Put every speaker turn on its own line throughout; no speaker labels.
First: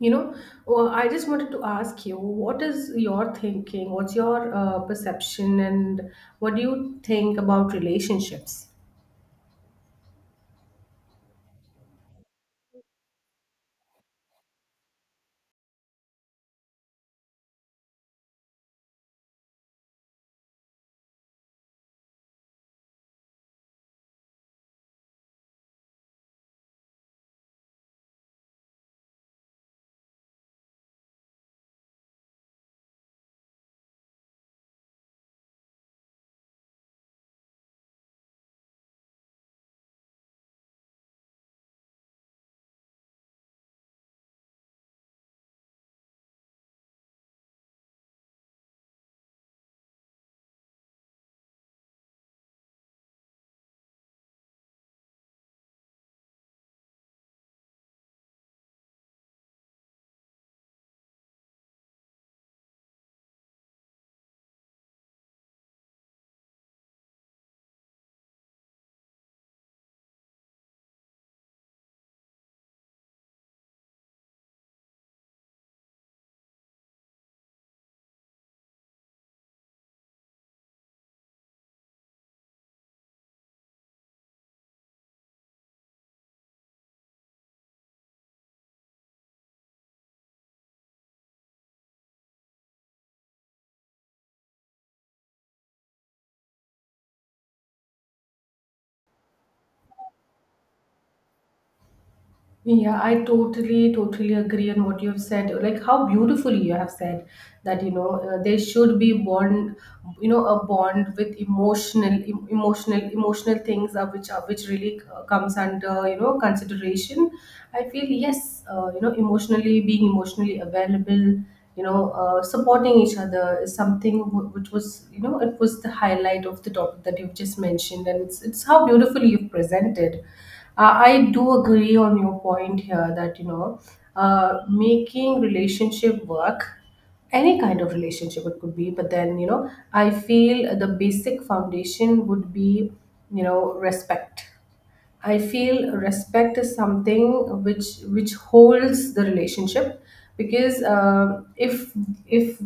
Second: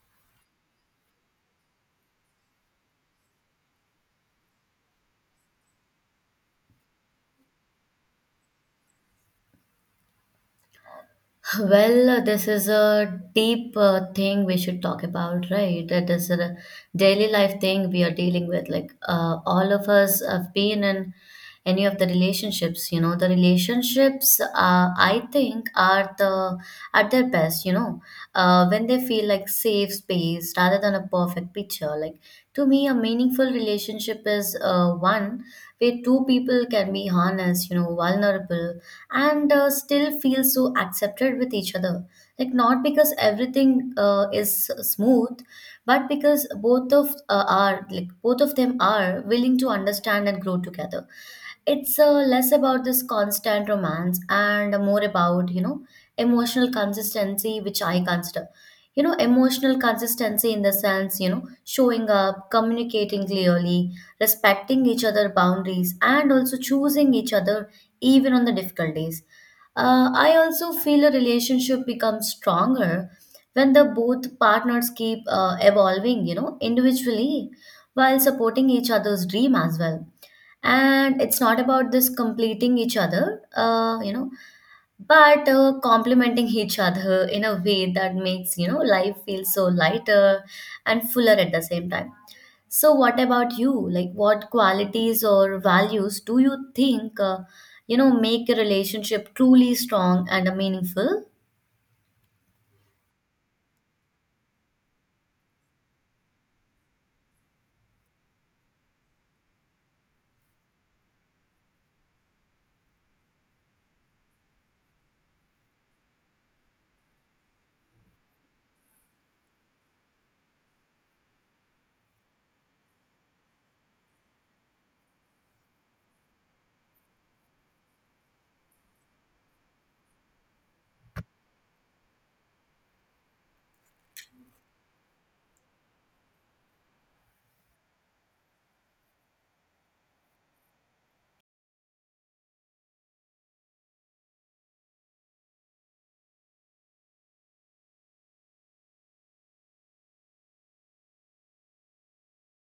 You know, I just wanted to ask you, what is your thinking? What's your perception, and what do you think about relationships?
Well, this is a deep thing we should talk about, right? That is a daily life thing we are dealing with. Like, all of us have been in any of the relationships, the relationships, I think, are the at their best, when they feel like safe space rather than a perfect picture. Like, to me, a meaningful relationship is one where two people can be honest, vulnerable and still feel so accepted with each other. Like, not because everything is smooth, but because both of them are willing to understand and grow together. It's less about this constant romance and more about emotional consistency, which I consider, emotional consistency in the sense, showing up, communicating clearly, respecting each other boundaries, and also choosing each other even on the difficult days. I also feel a relationship becomes stronger when the both partners keep evolving, individually, while supporting each other's dream as well. And it's not about this completing each other, but complementing each other in a way that makes, life feel so lighter and fuller at the same time. So what about you? Like, what qualities or values do you think, make a relationship truly strong and meaningful?
Yeah, I totally agree on what you have said. Like how beautifully you have said that you know there should be bond, you know, a bond with emotional things are which really comes under you know consideration. I feel yes, you know, emotionally being emotionally available, you know, supporting each other is something which was you know it was the highlight of the topic that you've just mentioned, and it's how beautifully you've presented. I do agree on your point here that you know, making relationship work, any kind of relationship it could be, but then you know, I feel the basic foundation would be you know respect. I feel respect is something which holds the relationship because if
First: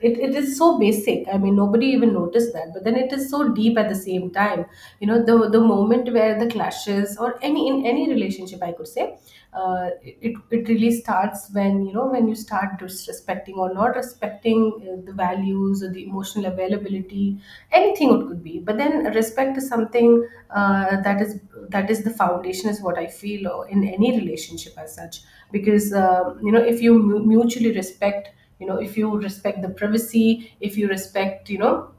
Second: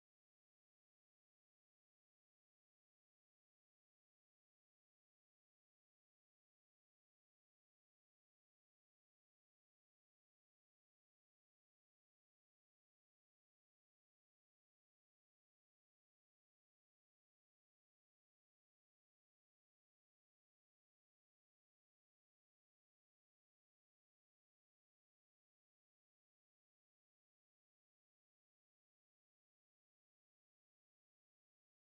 it, it is so basic. I mean nobody even noticed that, but then it is so deep at the same time. You know the moment where the clashes or any in any relationship, I could say, it really starts when you know when you start disrespecting or not respecting the values or the emotional availability, anything it could be, but then respect is something uh, that is that is the foundation is what I feel in any relationship as such. Because you know, if you mutually respect, you know if you respect the privacy, if you respect you know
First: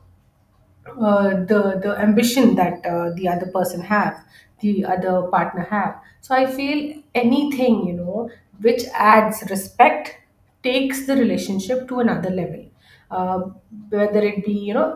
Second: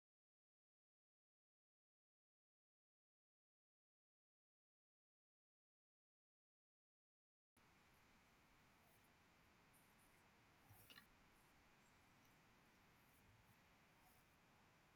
the ambition that the other person have, the other partner have, so I feel anything you know which adds respect takes the relationship to another level. uh, Whether it be you know,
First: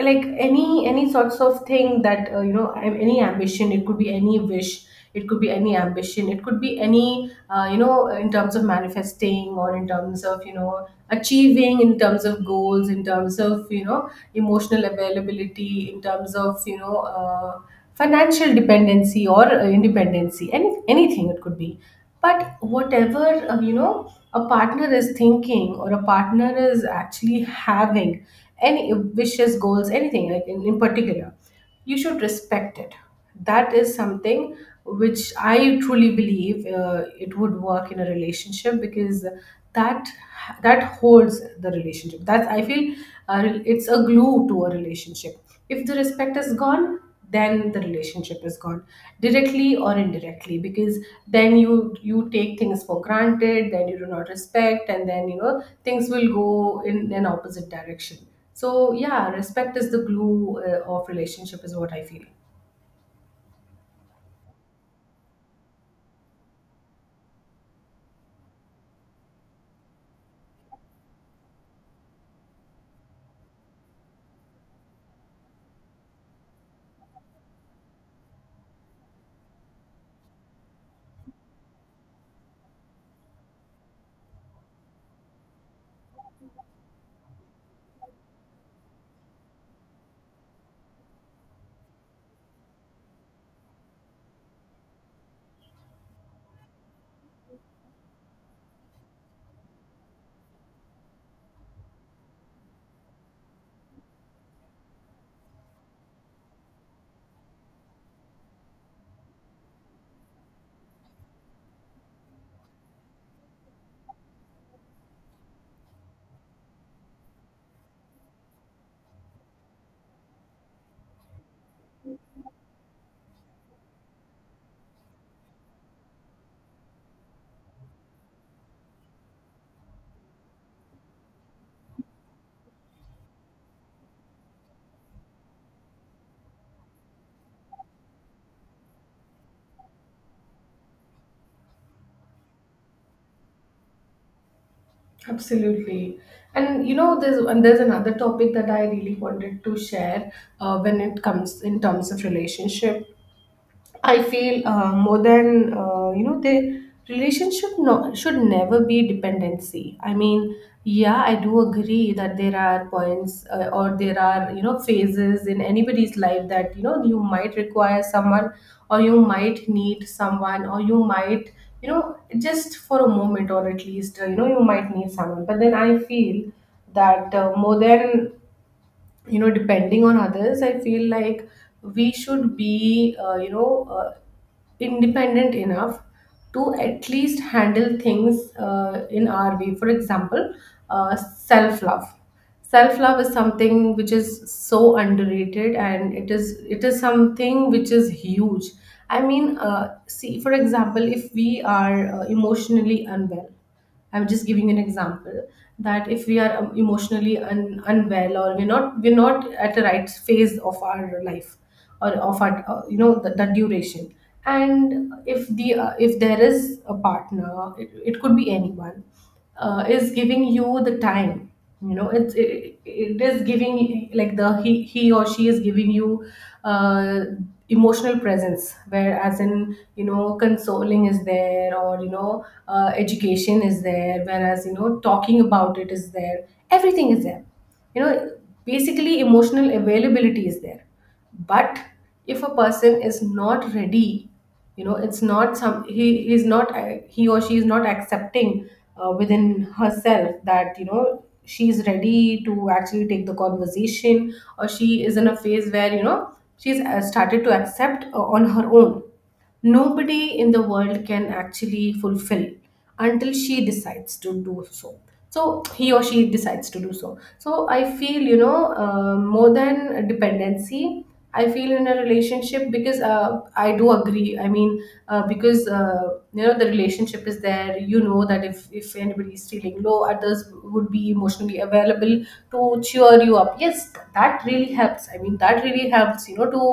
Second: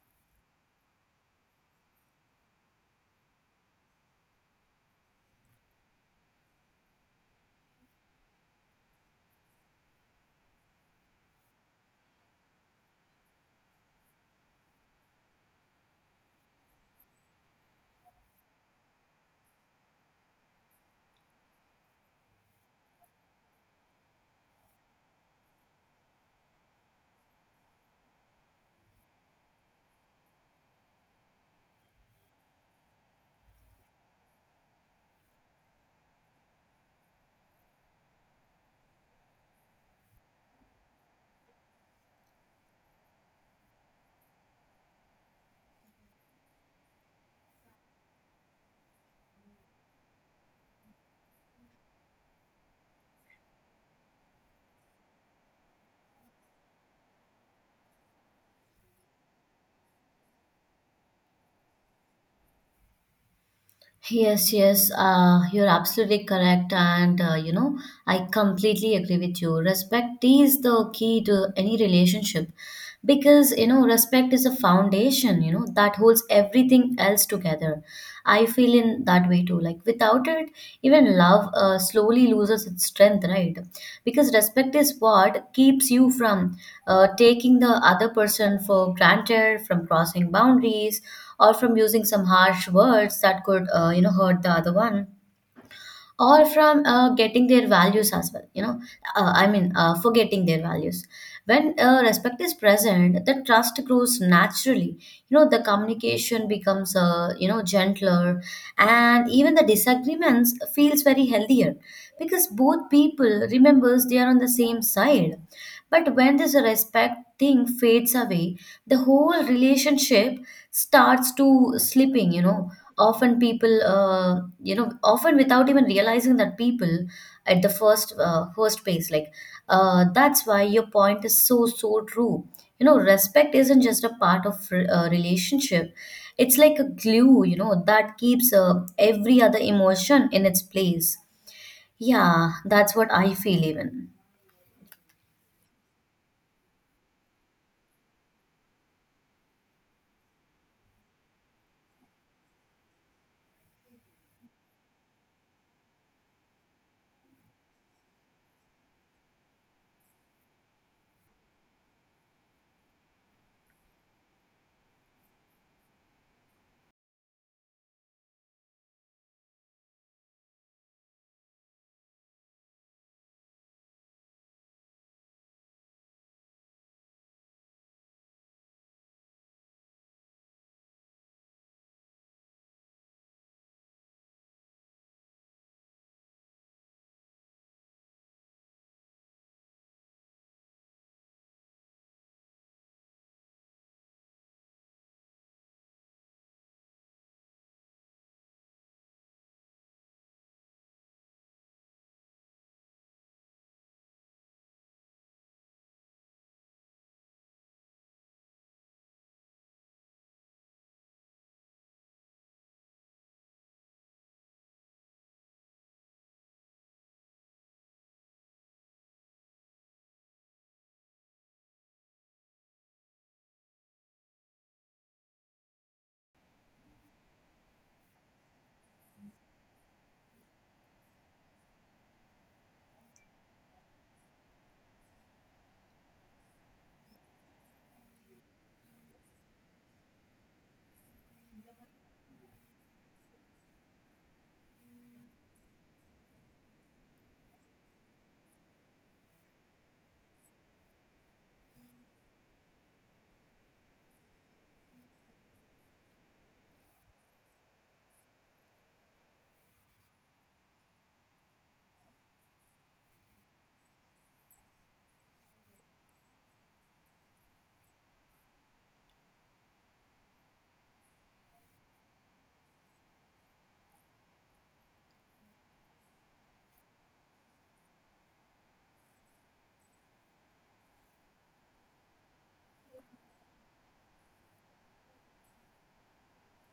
like any sorts of thing that you know, any ambition it could be, any wish it could be, any ambition it could be, any you know, in terms of manifesting or in terms of you know achieving, in terms of goals, in terms of you know emotional availability, in terms of you know financial dependency or independency, anything it could be, but whatever you know, a partner is thinking or a partner is actually having, any wishes, goals, anything like in particular, you should respect it. That is something which I truly believe it would work in a relationship, because that that holds the relationship, that's I feel, uh, it's a glue to a relationship. If the respect is gone, then the relationship is gone, directly or indirectly, because then you take things for granted, then you do not respect, and then you know things will go in an opposite direction. So yeah, respect is the glue of relationship is what I feel.
Yes, yes, you're absolutely correct. And, I completely agree with you. Respect is the key to any relationship because, respect is a foundation, that holds everything else together. I feel in that way too. Like, without it, even love slowly loses its strength, right? Because respect is what keeps you from taking the other person for granted, from crossing boundaries, or from using some harsh words that could, hurt the other one, or from getting their values as well, forgetting their values. When respect is present, the trust grows naturally. You know, the communication becomes, gentler, and even the disagreements feels very healthier because both people remembers they are on the same side. But when this respect thing fades away, the whole relationship starts to slipping. Often people, often without even realizing that people at the first place, like, that's why your point is so so true. You know, respect isn't just a part of relationship; it's like a glue, that keeps every other emotion in its place. Yeah, that's what I feel even.
Absolutely. And you know, there's another topic that I really wanted to share when it comes in terms of relationship. I feel more than you know the relationship no, should never be dependency. I mean, yeah, I do agree that there are points or there are you know phases in anybody's life that you know you might require someone, or you might need someone, or you might you know just for a moment, or at least you know you might need someone. But then I feel that more than you know depending on others, I feel like we should be independent enough to at least handle things in our way. For example, self love. Self love is something which is so underrated, and it is something which is huge. I mean see, for example, if we are emotionally unwell, I'm just giving an example, that if we are unwell, or we're not at the right phase of our life, or of our you know the duration, and if the if there is a partner, it could be anyone, is giving you the time, you know it is giving like the he or she is giving you uh, emotional presence, where as in you know consoling is there, or you know education is there, whereas you know talking about it is there, everything is there, you know, basically emotional availability is there. But if a person is not ready, you know it's not some he or she is not accepting within herself, that you know she's ready to actually take the conversation, or she is in a phase where you know she's started to accept on her own. Nobody in the world can actually fulfill until she decides to do so, so he or she decides to do so. So I feel you know, more than dependency, I feel in a relationship, because I do agree, I mean because you know the relationship is there, you know, that if anybody is feeling low, at others would be emotionally available to cheer you up, yes, that really helps. I mean, that really helps you know to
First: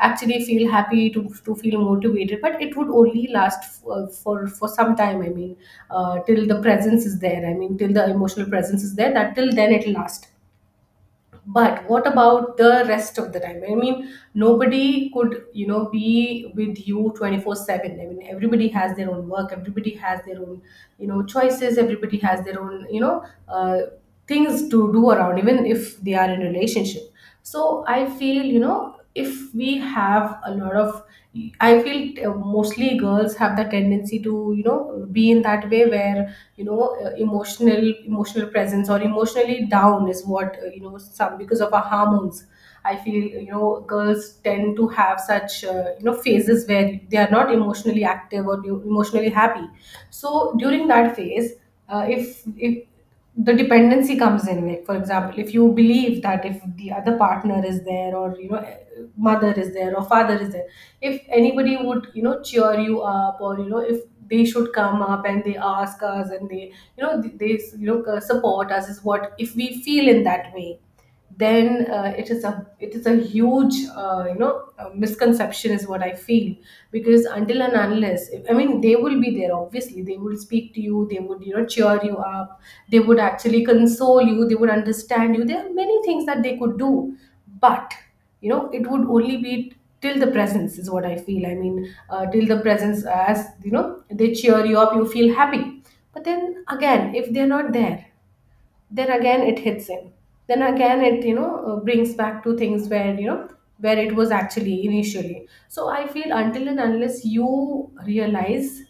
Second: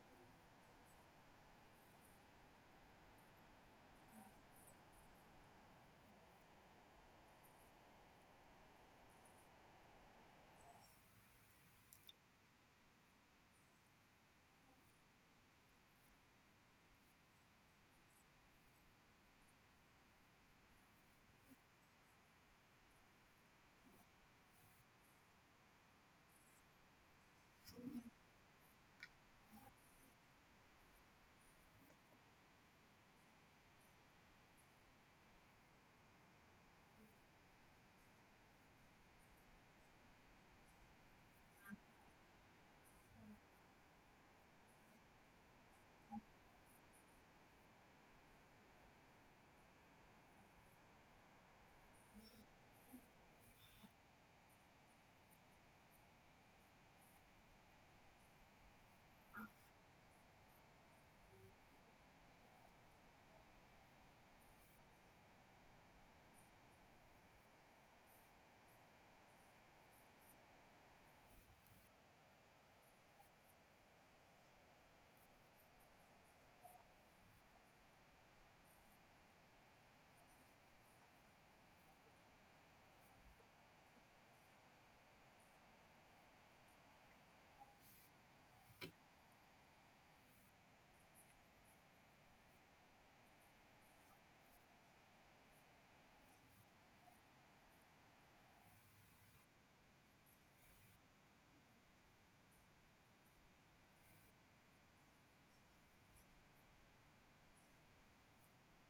actually feel happy, to feel motivated, but it would only last for for some time. I mean till the presence is there, I mean till the emotional presence is there, that till then it'll last. But what about the rest of the time? I mean nobody could you know be with you 24/7. I mean everybody has their own work, everybody has their own you know choices, everybody has their own you know things to do around, even if they are in relationship. So I feel you know, if we have a lot of, I feel mostly girls have the tendency to you know be in that way, where you know emotional presence or emotionally down is what you know, some, because of our hormones, I feel you know girls tend to have such you know phases where they are not emotionally active or emotionally happy. So during that phase, if the dependency comes in, like for example, if you believe that if the other partner is there, or you know mother is there or father is there, if anybody would you know cheer you up, or you know if they should come up and they ask us and they you know support us is what, if we feel in that way, then it is a huge misconception is what I feel, because until and unless, I mean they will be there obviously, they will speak to you, they would you know cheer you up, they would actually console you, they would understand you, there are many things that they could do. But you know, it would only be till the presence is what I feel. I mean till the presence, as you know they cheer you up, you feel happy. But then again, if they're not there, then again it hits in, then again it you know brings back to things where you know where it was actually initially. So I feel until and unless you realize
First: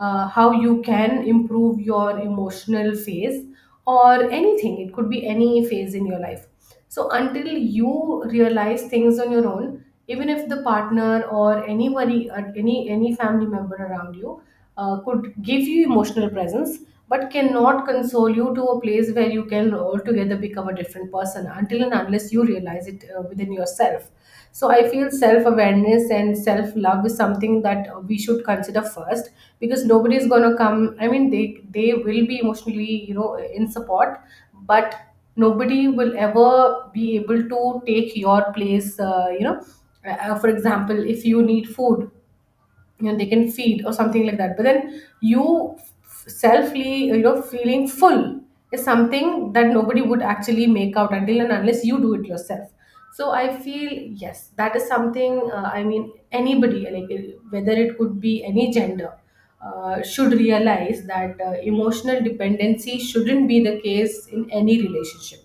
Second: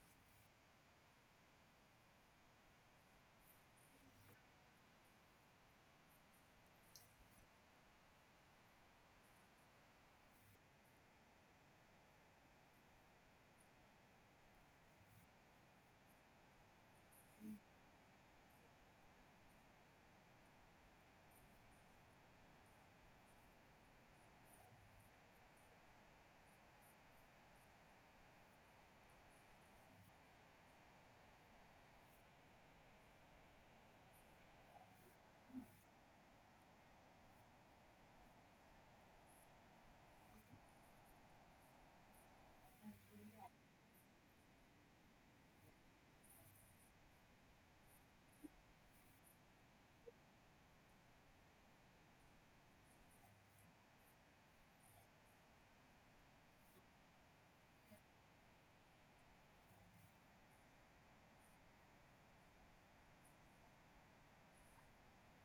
how you can improve your emotional phase, or anything it could be, any phase in your life, so until you realize things on your own, even if the partner or anybody, or any family member around you, could give you emotional presence, but cannot console you to a place where you can altogether become a different person. Until and unless you realize it within yourself. So I feel self awareness and self love is something that we should consider first, because nobody is gonna come. I mean, they will be emotionally, you know, in support, but nobody will ever be able to take your place. For example, if you need food, you know they can feed or something like that, but then you selfly, you know, feeling full is something that nobody would actually make out until and unless you do it yourself. So I feel yes, that is something, I mean anybody, like whether it could be any gender, should realize that emotional dependency shouldn't be the case in any relationship.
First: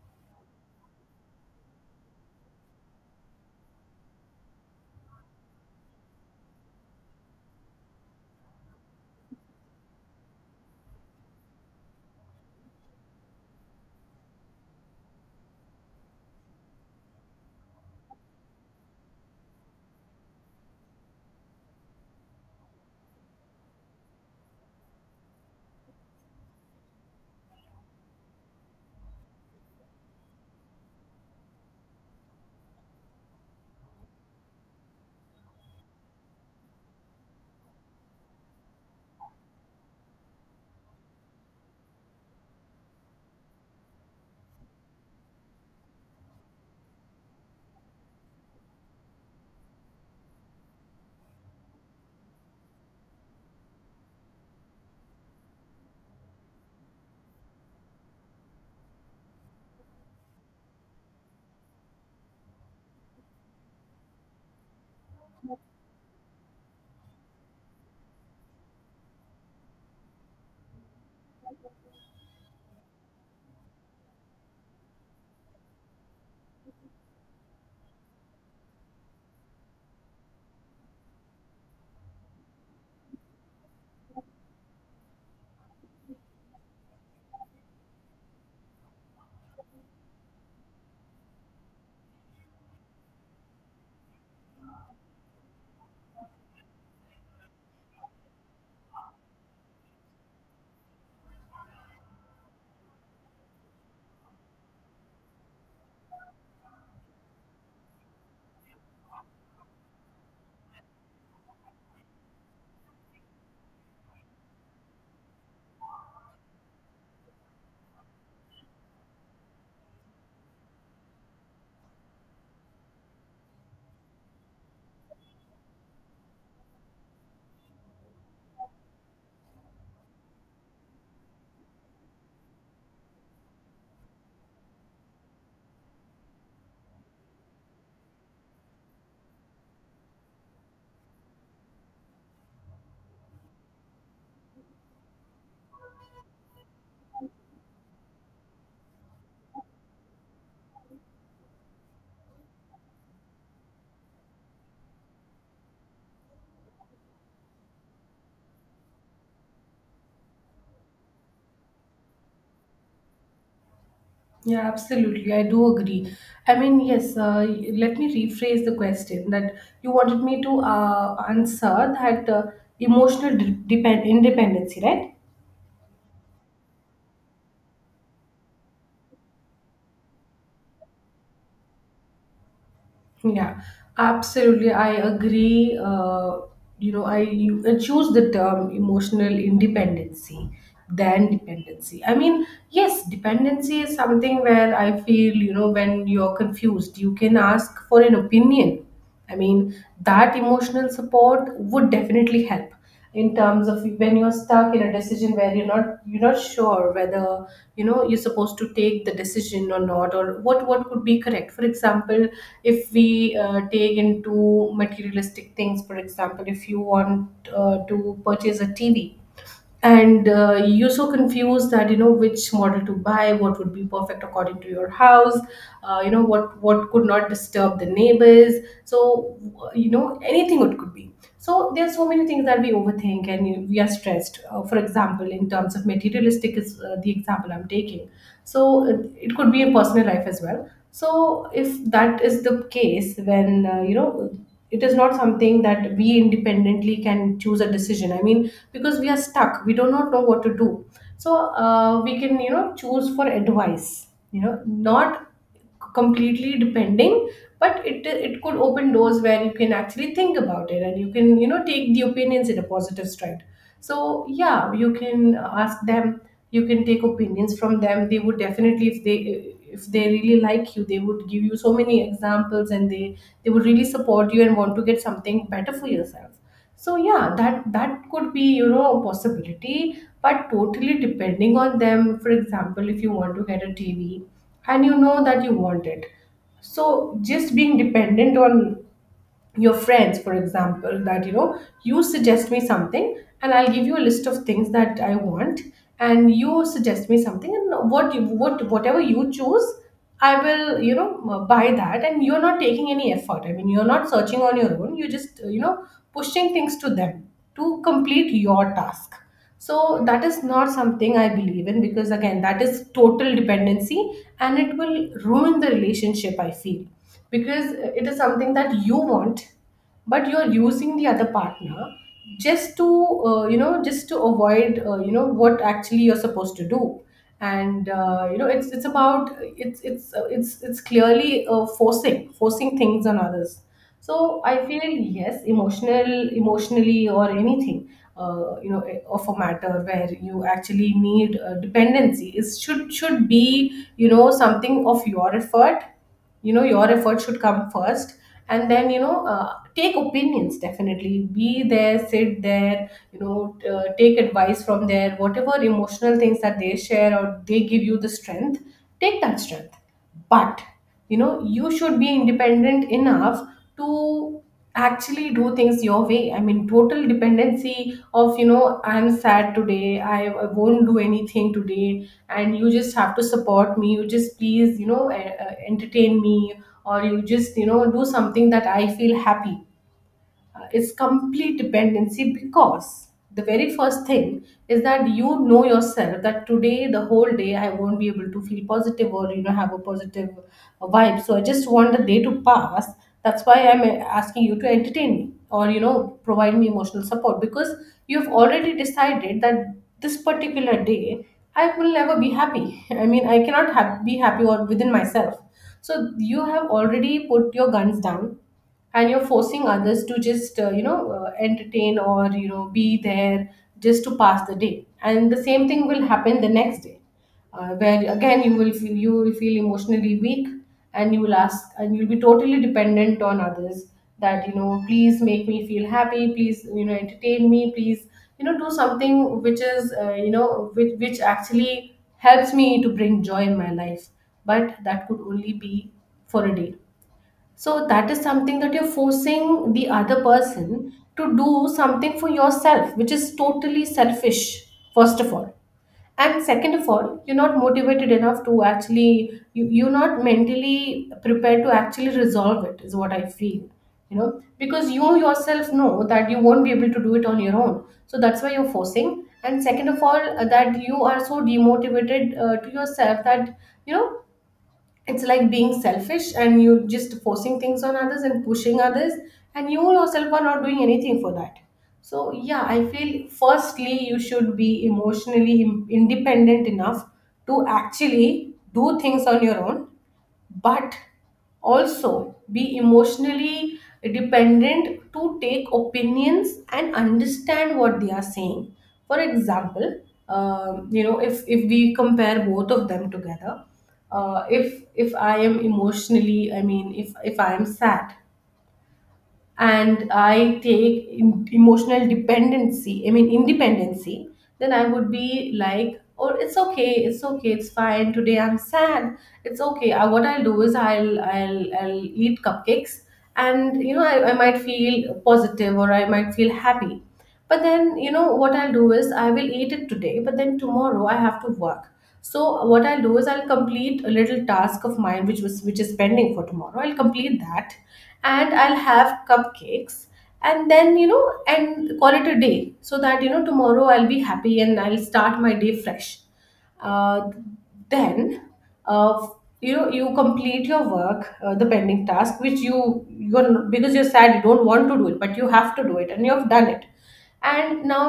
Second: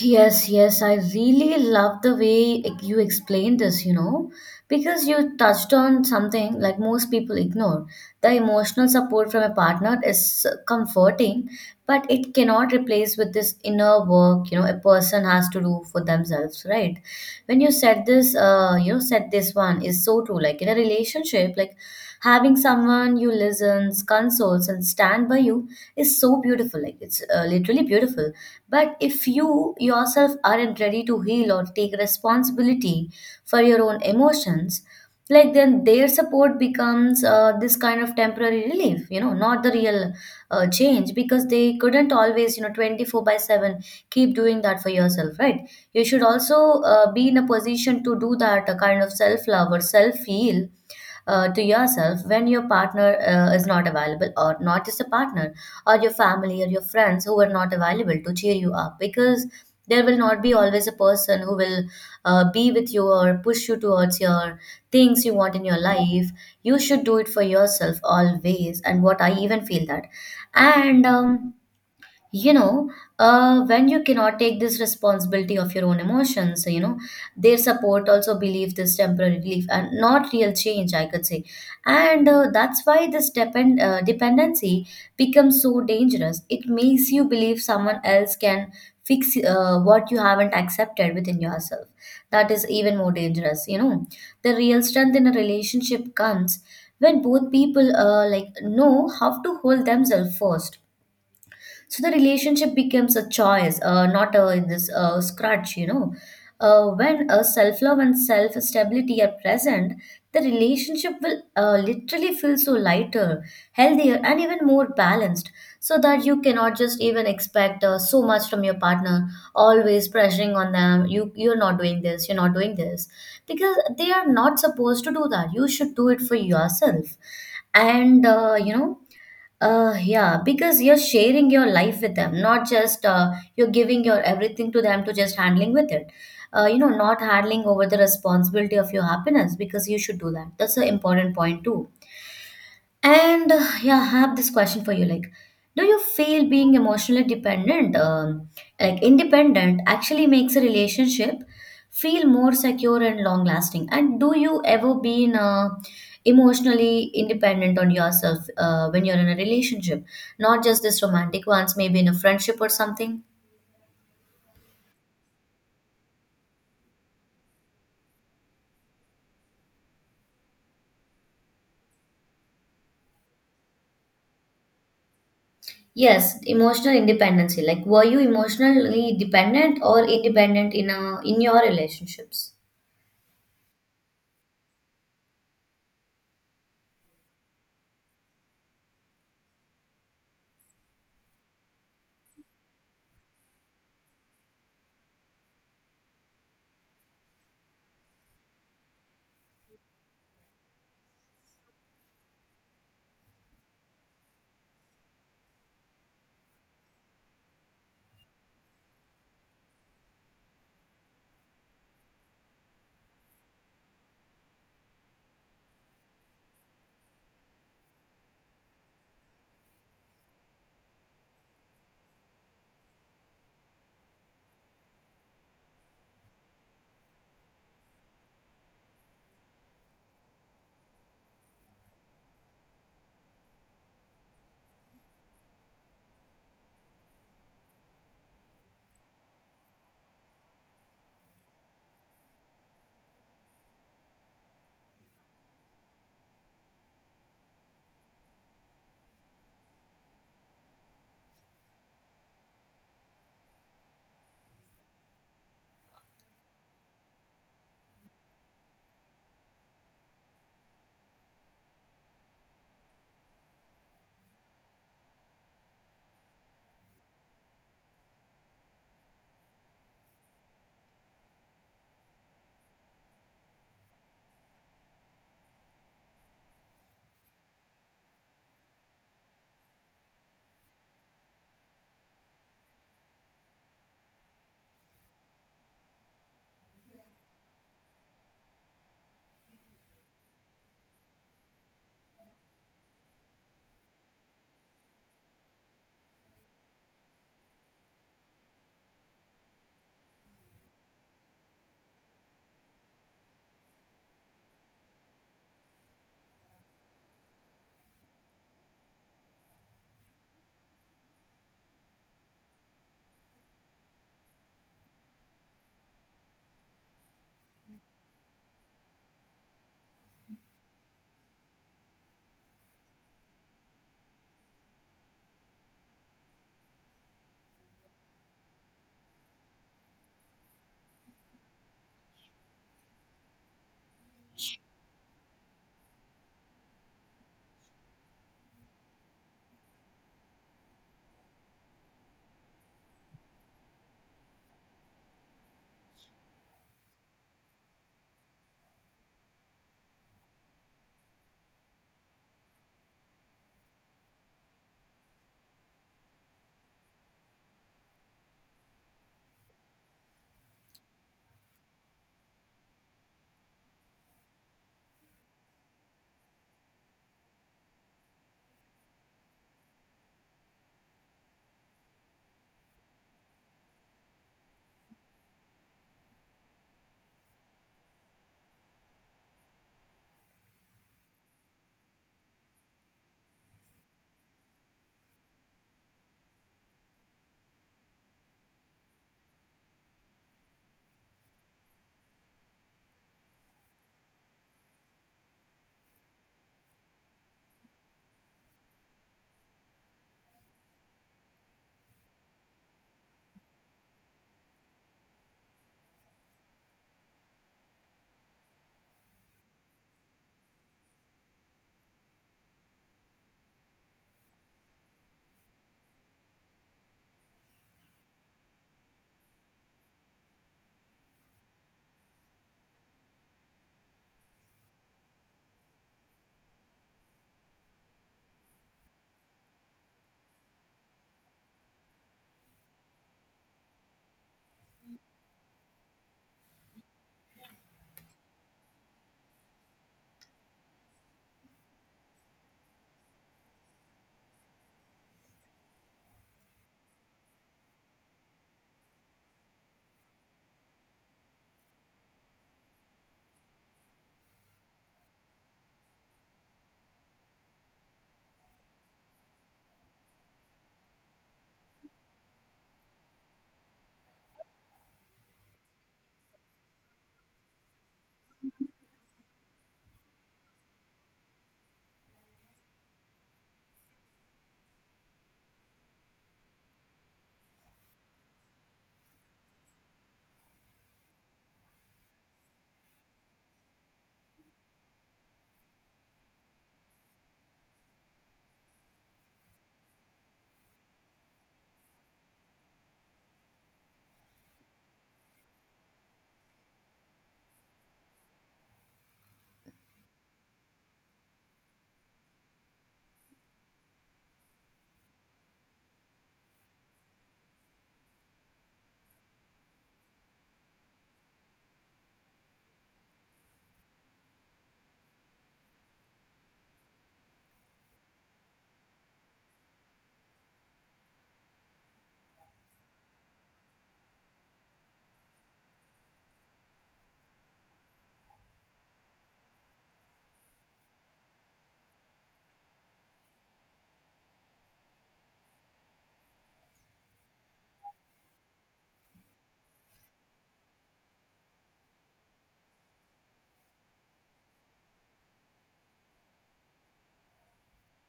Yes, yes, I really love the way you explained this, because you touched on something like most people ignore. The emotional support from a partner is comforting, but it cannot replace with this inner work, a person has to do for themselves, right? When you said this, said this one is so true. Like, in a relationship, like, having someone you listens, consoles, and stand by you is so beautiful. Like, it's literally beautiful. But if you yourself aren't ready to heal or take responsibility for your own emotions, like, then their support becomes this kind of temporary relief, not the real change, because they couldn't always, 24 by 7 keep doing that for yourself, right? You should also be in a position to do that kind of self love or self heal to yourself when your partner is not available, or not just a partner, or your family or your friends who are not available to cheer you up, because there will not be always a person who will be with you or push you towards your things you want in your life. You should do it for yourself always, and what I even feel that. And you know when you cannot take this responsibility of your own emotions, their support also believe this temporary relief and not real change, I could say. And that's why this dependency becomes so dangerous. It makes you believe someone else can fix what you haven't accepted within yourself. That is even more dangerous, you know. The real strength in a relationship comes when both people, like, know how to hold themselves first, so the relationship becomes a choice, not a, this scratch, you know. When self love and self stability are present, the relationship will literally feel so lighter, healthier, and even more balanced. So that you cannot just even expect so much from your partner, always pressuring on them. You're not doing this. You're not doing this because they are not supposed to do that. You should do it for yourself. And yeah, because you're sharing your life with them, not just you're giving your everything to them to just handling with it. Not handling over the responsibility of your happiness, because you should do that. That's an important point too. And yeah, I have this question for you. Like, do you feel being emotionally dependent, like, independent, actually makes a relationship feel more secure and long lasting? And do you ever been emotionally independent on yourself when you're in a relationship? Not just this romantic ones, maybe in a friendship or something?
Yeah, absolutely. I do agree. I mean, yes, let me rephrase the question that you wanted me to answer, that independency, right?
Yes, emotional independency. Like, were you emotionally dependent or independent in your relationships?
Yeah, absolutely. I agree. You know, I choose the term emotional independency than dependency. I mean, yes, dependency is something where I feel, you know, when you're confused, you can ask for an opinion. I mean, that emotional support would definitely help in terms of when you're stuck in a decision where you're not sure whether you know you're supposed to take the decision or not, or what could be correct. For example, if we take into materialistic things, for example, if you want to purchase a tv, and you're so confused that you know which model to buy, what would be perfect according to your house, you know, what could not disturb the neighbors. So you know, anything it could be. So there are so many things that we overthink and we are stressed, for example, in terms of materialistic is the example I'm taking. So it could be a personal life as well. So if that is the case, when you know, it is not something that we independently can choose a decision. I mean, because we are stuck, we do not know what to do. So we can, you know, choose for advice, you know, not completely depending, but it could open doors where you can actually think about it, and you can, you know, take the opinions in a positive stride. So yeah, you can ask them, you can take opinions from them. They would definitely, if they, if they really like you, they would give you so many examples, and they would really support you and want to get something better for yourself. So yeah, that could be, you know, a possibility. But totally depending on them, for example, if you want to get a tv, and you know that you want it, so just being dependent on your friends, for example, that you know, you suggest me something, and I'll give you a list of things that I want, and you suggest me something, and what you, what whatever you choose, I will, you know, buy that, and you're not taking any effort. I mean, you're not searching on your own, you're just, you know, pushing things to them to complete your task. So that is not something I believe in, because again, that is total dependency and it will ruin the relationship, I feel. Because it is something that you want, but you're using the other partner just to, you know, just to avoid, you know, what actually you're supposed to do. And you know, it's about it's it's clearly forcing things on others. So I feel, yes, emotional, emotionally or anything, you know, of a matter where you actually need dependency, it should be, you know, something of your effort. You know, your effort should come first, and then, you know, take opinions, definitely. Be there, sit there. You know, take advice from there. Whatever emotional things that they share, or they give you the strength, take that strength, but you know, you should be independent enough to actually do things your way. I mean, total dependency of, you know, I'm sad today, I won't do anything today, and you just have to support me, you just, please, you know, entertain me, or you just, you know, do something that I feel happy, is complete dependency. Because the very first thing is that you know yourself that today the whole day I won't be able to feel positive, or you know, have a positive vibe, so I just want the day to pass. That's why I'm asking you to entertain me, or you know, provide me emotional support, because you have already decided that this particular day I will never be happy. I mean, I cannot have, be happy or within myself. So you have already put your guns down, and you're forcing others to just you know, entertain or you know, be there, just to pass the day, and the same thing will happen the next day, where again you will feel emotionally weak, and you will ask, and you'll be totally dependent on others, that you know, please make me feel happy, please, you know, entertain me, please, you know, do something which is, you know, which actually helps me to bring joy in my life. But that could only be for a day. So that is something that you're forcing the other person to do something for yourself, which is totally selfish, first of all. And second of all, you're not motivated enough to actually, you're not mentally prepared to actually resolve it, is what I feel. You know, because you yourself know that you won't be able to do it on your own. So that's why you're forcing. And second of all, that you are so demotivated to yourself that, you know, it's like being selfish, and you just forcing things on others and pushing others, and you yourself are not doing anything for that. So yeah, I feel firstly you should be emotionally independent enough to actually do things on your own. But also be emotionally dependent to take opinions and understand what they are saying. For example, you know, if we compare both of them together, if I am emotionally, I mean, if I am sad, and I take emotional dependency, I mean, independency, then I would be like, oh, it's okay, it's okay, it's fine. Today I'm sad. It's okay. What I'll do is I'll eat cupcakes, and you know, I might feel positive, or I might feel happy. But then, you know, what I'll do is I will eat it today, but then tomorrow I have to work. So what I'll do is I'll complete a little task of mine which is pending for tomorrow. I'll complete that, and I'll have cupcakes, and then, you know, and call it a day, so that, you know, tomorrow I'll be happy and I'll start my day fresh. Uh, then, uh, you know, you complete your work, the pending task, which you you're because you're sad, you don't want to do it, but you have to do it, and you have done it. And now,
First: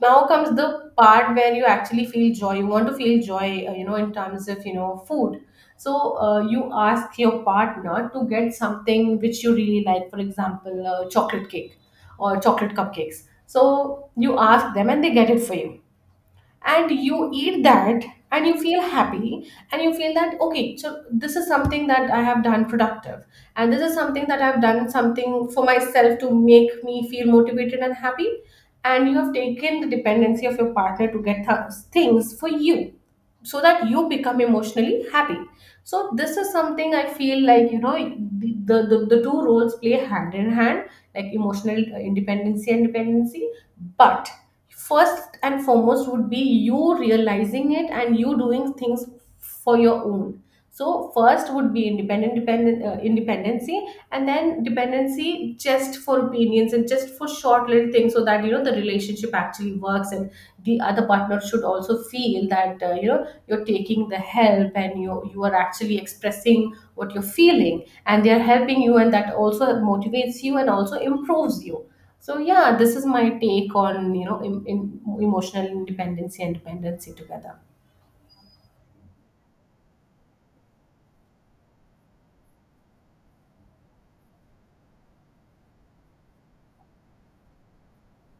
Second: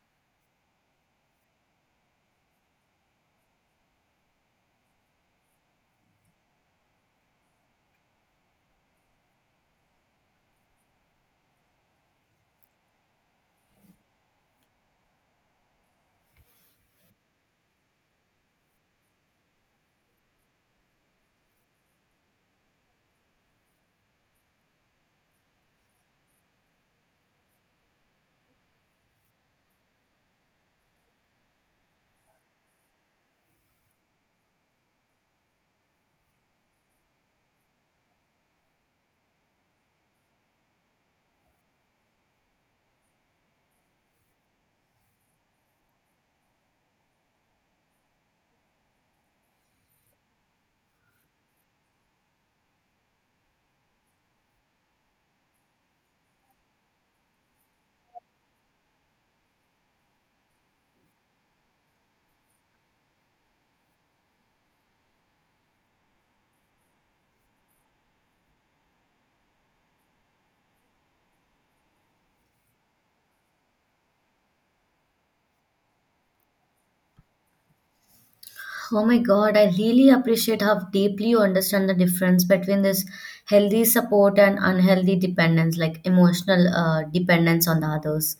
now comes the part where you actually feel joy. You want to feel joy, you know, in terms of, you know, food. So you ask your partner to get something which you really like, for example, chocolate cake or chocolate cupcakes. So you ask them, and they get it for you, and you eat that, and you feel happy, and you feel that okay, so this is something that I have done productive, and this is something that I've done something for myself to make me feel motivated and happy, and you have taken the dependency of your partner to get things for you so that you become emotionally happy. So this is something I feel, like you know, the two roles play hand in hand, like emotional independency and dependency. But first and foremost would be you realizing it and you doing things for your own. So first would be independent dependent independency, and then dependency just for opinions and just for short little things, so that you know the relationship actually works, and the other partner should also feel that, you know, you're taking the help, and you are actually expressing what you're feeling, and they're helping you, and that also motivates you and also improves you. So yeah, this is my take on, you know, in emotional independency and dependency together.
Oh my God, I really appreciate how deeply you understand the difference between this healthy support and unhealthy dependence, like, emotional dependence on the others.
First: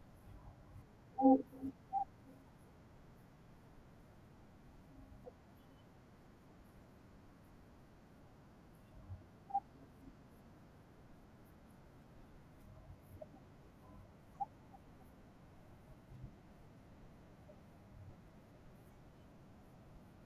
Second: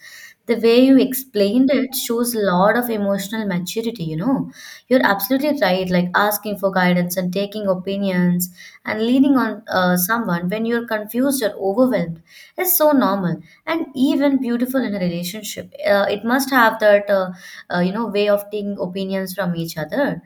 The way you explained it shows a lot of emotional maturity, you know. You're absolutely right, like, asking for guidance and taking opinions and leaning on someone when you're confused or overwhelmed is so normal and even beautiful in a relationship. It must have that, way of taking opinions from each other,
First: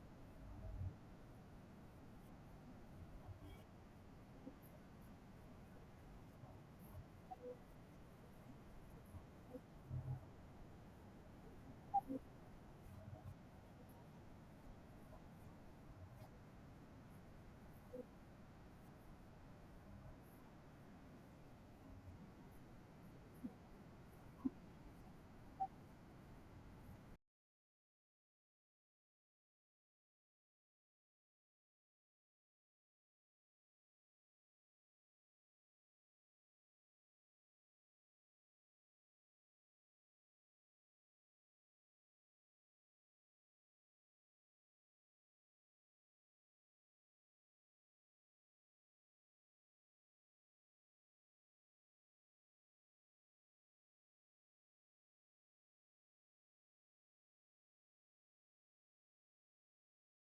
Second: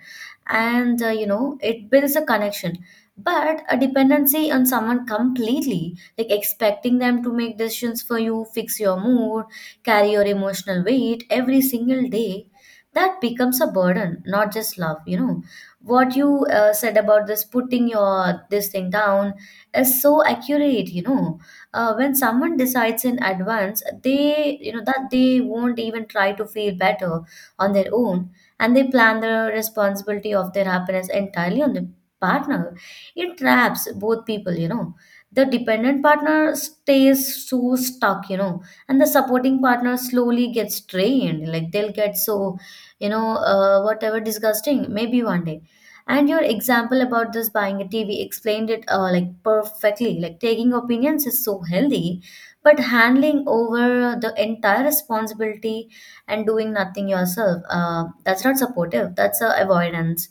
and it builds a connection. But a dependency on someone completely, like, expecting them to make decisions for you, fix your mood, carry your emotional weight every single day, that becomes a burden, not just love, you know. What you said about this putting your this thing down is so accurate, you know. When someone decides in advance, they that they won't even try to feel better on their own, and they plan the responsibility of their happiness entirely on the partner. It traps both people, you know. The dependent partner stays so stuck, you know, and the supporting partner slowly gets drained. Like, they'll get so, whatever disgusting, maybe one day. And your example about this buying a TV explained it like, perfectly. Like, taking opinions is so healthy, but handling over the entire responsibility and doing nothing yourself. That's not supportive, that's avoidance.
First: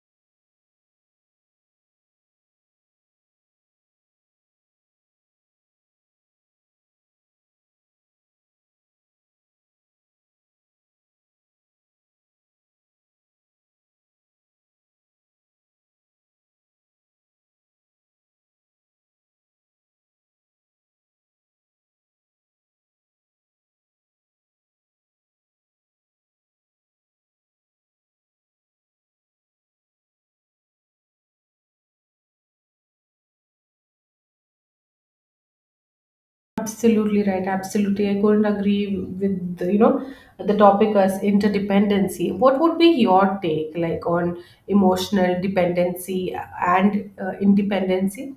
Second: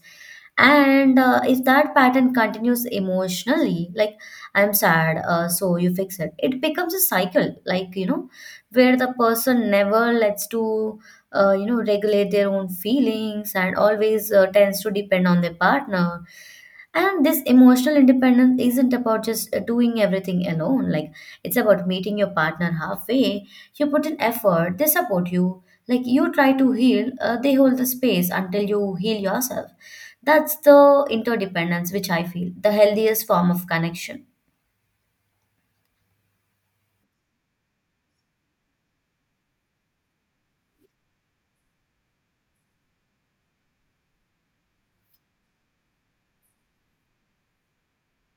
And if that pattern continues emotionally, like, I'm sad, so you fix it, it becomes a cycle, like, you know, where the person never lets to, regulate their own feelings, and always tends to depend on their partner. And this emotional independence isn't about just doing everything alone. Like, it's about meeting your partner halfway. You put in effort, they support you. Like, you try to heal, they hold the space until you heal yourself. That's the interdependence which I feel, the healthiest form of connection.
Absolutely right, absolutely, I couldn't agree with the, you know, the topic as interdependency. What would be your take, like, on emotional dependency and independency?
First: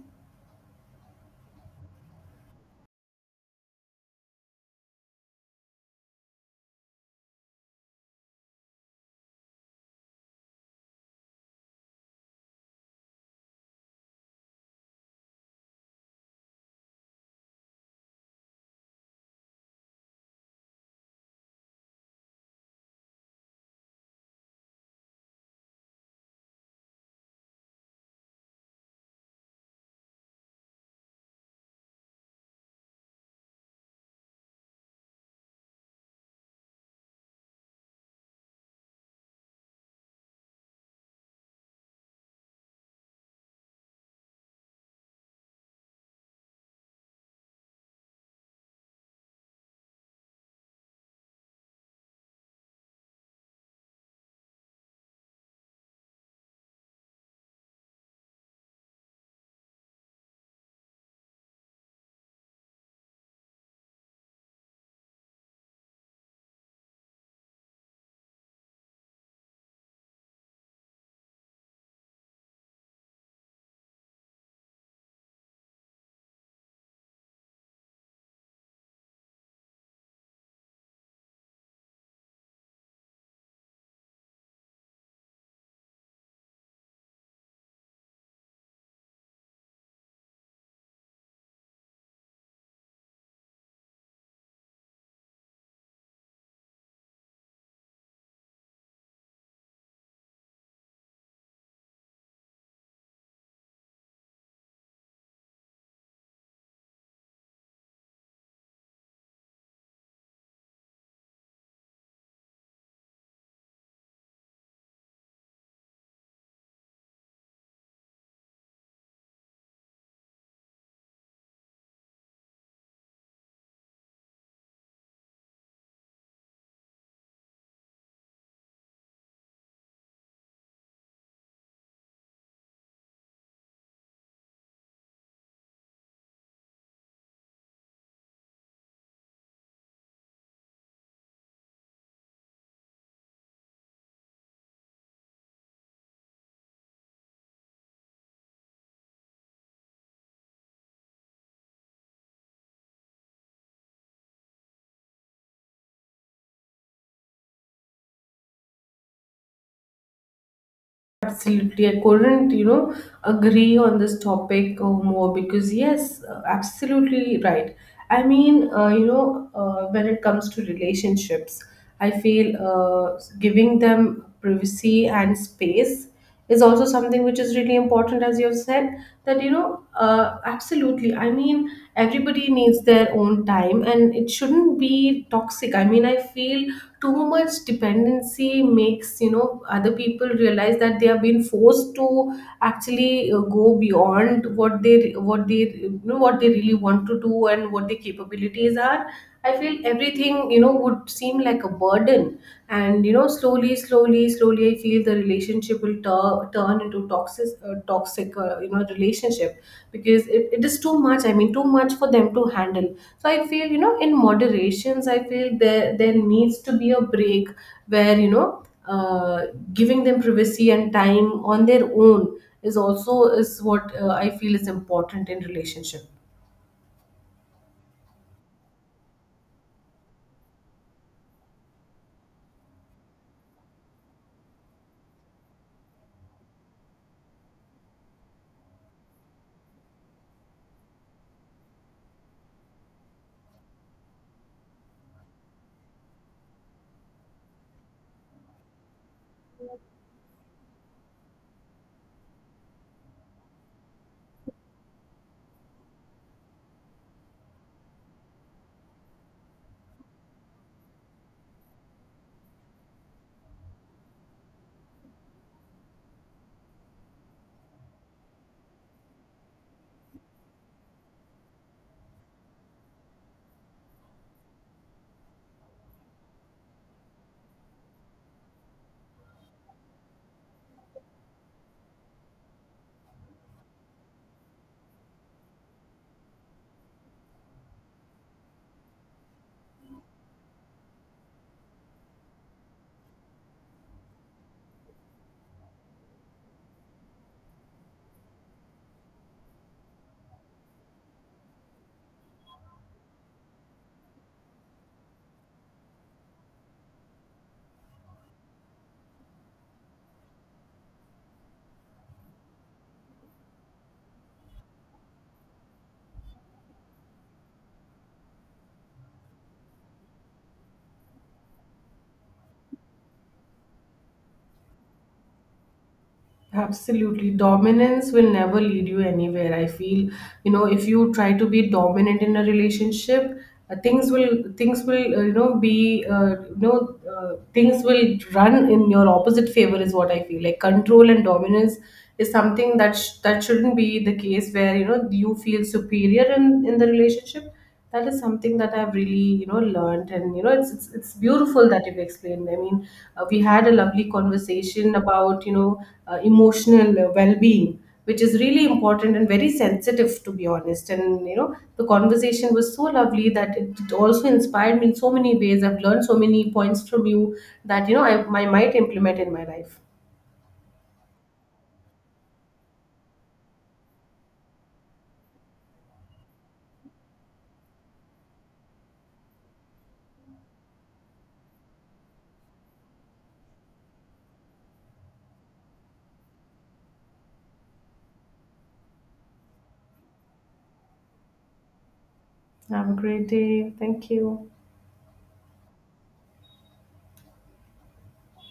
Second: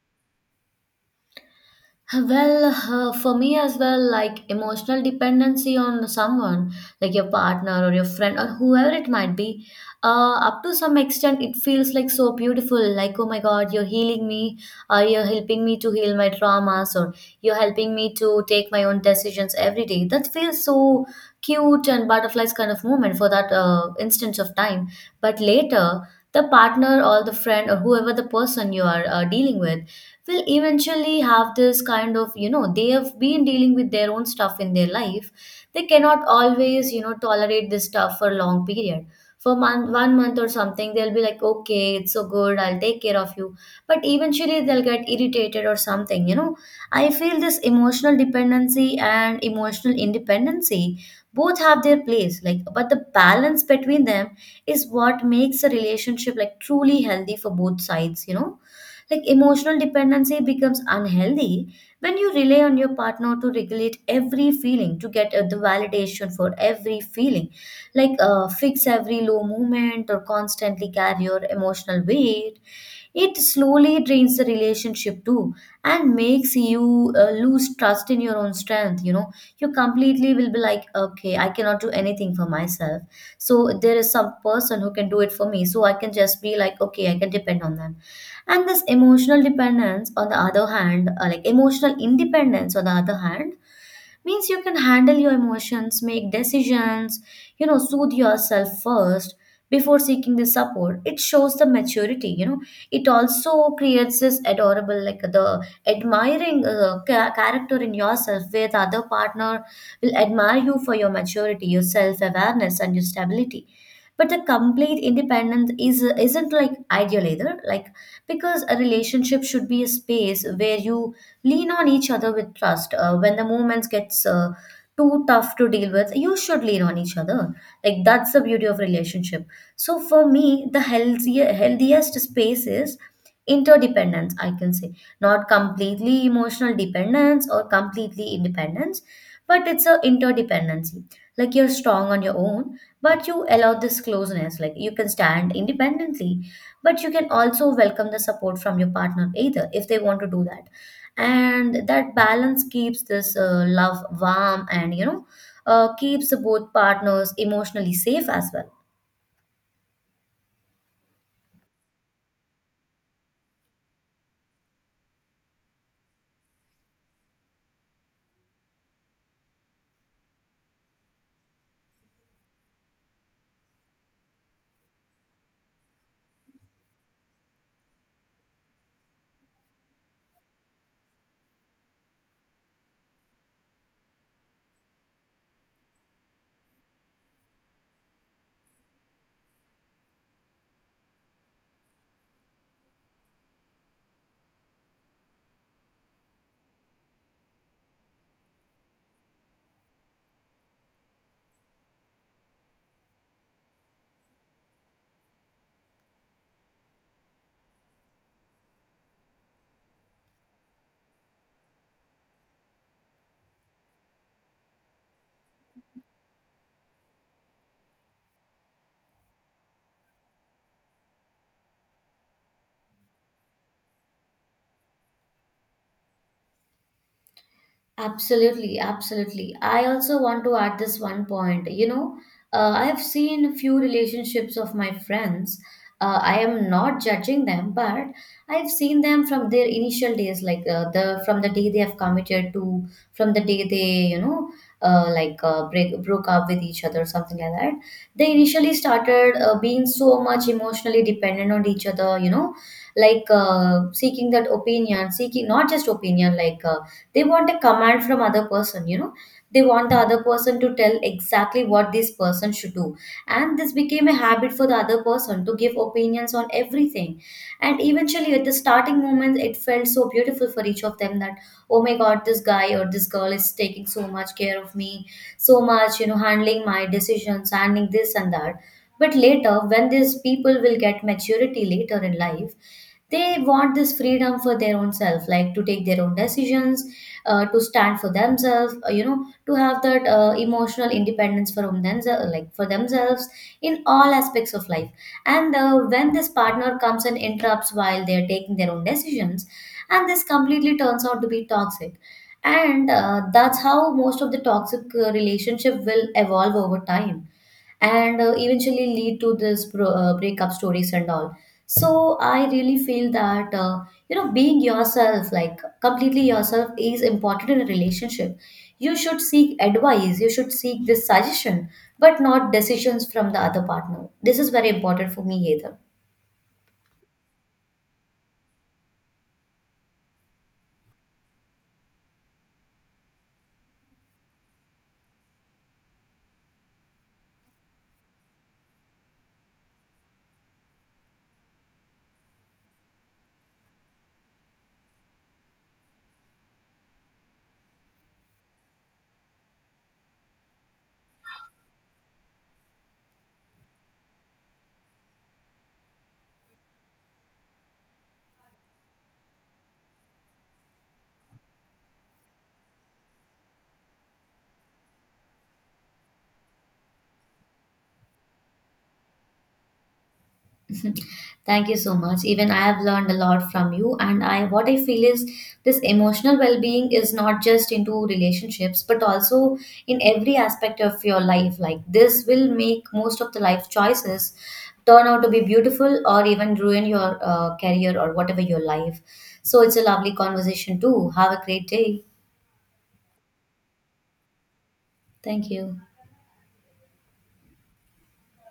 Well, for me as well, like, emotional dependency on someone, like, your partner or your friend or whoever it might be, up to some extent, it feels like so beautiful. Like, oh my God, you're healing me, or you're helping me to heal my traumas, or you're helping me to take my own decisions every day. That feels so cute and butterflies kind of moment for that instance of time. But later, the partner or the friend or whoever the person you are dealing with will eventually have this kind of, you know, they have been dealing with their own stuff in their life. They cannot always tolerate this stuff for a long period, for month, one month or something. They'll be like, okay, it's so good, I'll take care of you, but eventually they'll get irritated or something, you know. I feel this emotional dependency and emotional independency both have their place, like, but the balance between them is what makes a relationship, like, truly healthy for both sides, you know. Like, emotional dependency becomes unhealthy when you rely on your partner to regulate every feeling, to get the validation for every feeling, like, fix every low moment or constantly carry your emotional weight. It slowly drains the relationship too and makes you lose trust in your own strength. You know, you completely will be like, okay, I cannot do anything for myself. So there is some person who can do it for me. So I can just be like, okay, I can depend on them. And this emotional dependence on the other hand like emotional independence on the other hand means you can handle your emotions, make decisions, you know, soothe yourself first before seeking the support. It shows the maturity, you know. It also creates this adorable, like, the admiring character in yourself, where the other partner will admire you for your maturity, your self awareness and your stability. But the complete independence is isn't like ideal either, like, because a relationship should be a space where you lean on each other with trust. When the moments gets too tough to deal with, you should lean on each other. Like that's the beauty of relationship. So for me, the healthiest space is interdependence, I can say. Not completely emotional dependence or completely independence, but it's a interdependency. Like you're strong on your own, but you allow this closeness. Like you can stand independently, but you can also welcome the support from your partner either, if they want to do that. And that balance keeps this love warm, and, you know, keeps both partners emotionally safe as well.
Absolutely, I couldn't, you know, agree on this topic more, because yes, absolutely right. I mean, you know, when it comes to relationships, I feel giving them privacy and space is also something which is really important, as you have said. That, you know, absolutely. I mean, everybody needs their own time, and it shouldn't be toxic. I mean, I feel too much dependency makes, you know, other people realize that they have been forced to actually go beyond what they, you know, what they really want to do, and what their capabilities are. I feel everything, you know, would seem like a burden. And, you know, slowly, I feel the relationship will turn into toxic, you know, relationship, because it is too much. I mean, too much for them to handle. So I feel, you know, in moderations, I feel there needs to be a break where, you know, giving them privacy and time on their own is also is what I feel is important in relationship.
Absolutely, absolutely. I also want to add this one point. You know, I have seen a few relationships of my friends. I am not judging them, but I've seen them from their initial days, like, the from the day they have committed to, from the day they, you know, like break broke up with each other, something like that. They initially started being so much emotionally dependent on each other. You know, like, seeking that opinion, seeking not just opinion, like. They want a command from other person, you know, they want the other person to tell exactly what this person should do. And this became a habit for the other person to give opinions on everything. And eventually, at the starting moments, it felt so beautiful for each of them that, oh my god, this guy or this girl is taking so much care of me, so much, you know, handling my decisions, handling this and that. But later, when these people will get maturity later in life, they want this freedom for their own self, like to take their own decisions, to stand for themselves, you know, to have that emotional independence for themselves, like for themselves, in all aspects of life. And when this partner comes and interrupts while they are taking their own decisions, and this completely turns out to be toxic. And that's how most of the toxic relationship will evolve over time, and eventually lead to this breakup stories and all. So I really feel that, you know, being yourself, like completely yourself, is important in a relationship. You should seek advice, you should seek this suggestion, but not decisions from the other partner. This is very important for me either.
Absolutely. Dominance will never lead you anywhere. I feel, you know, if you try to be dominant in a relationship, things will you know, be you know, things will run in your opposite favor, is what I feel. Like control and dominance is something that that shouldn't be the case, where you know, you feel superior in the relationship. That is something that I've really, you know, learned, and you know, it's beautiful that you've explained. I mean, we had a lovely conversation about, you know, emotional well-being, which is really important and very sensitive, to be honest, and you know, the conversation was so lovely that it also inspired me in so many ways. I've learned so many points from you that, you know, I might implement in my life.
Thank you so much. Even I have learned a lot from you. And I, what I feel is this emotional well-being is not just into relationships, but also in every aspect of your life. Like this will make most of the life choices turn out to be beautiful or even ruin your career or whatever your life. So it's a lovely conversation too. Have a great day.
Have a great day. Thank you.
Thank you.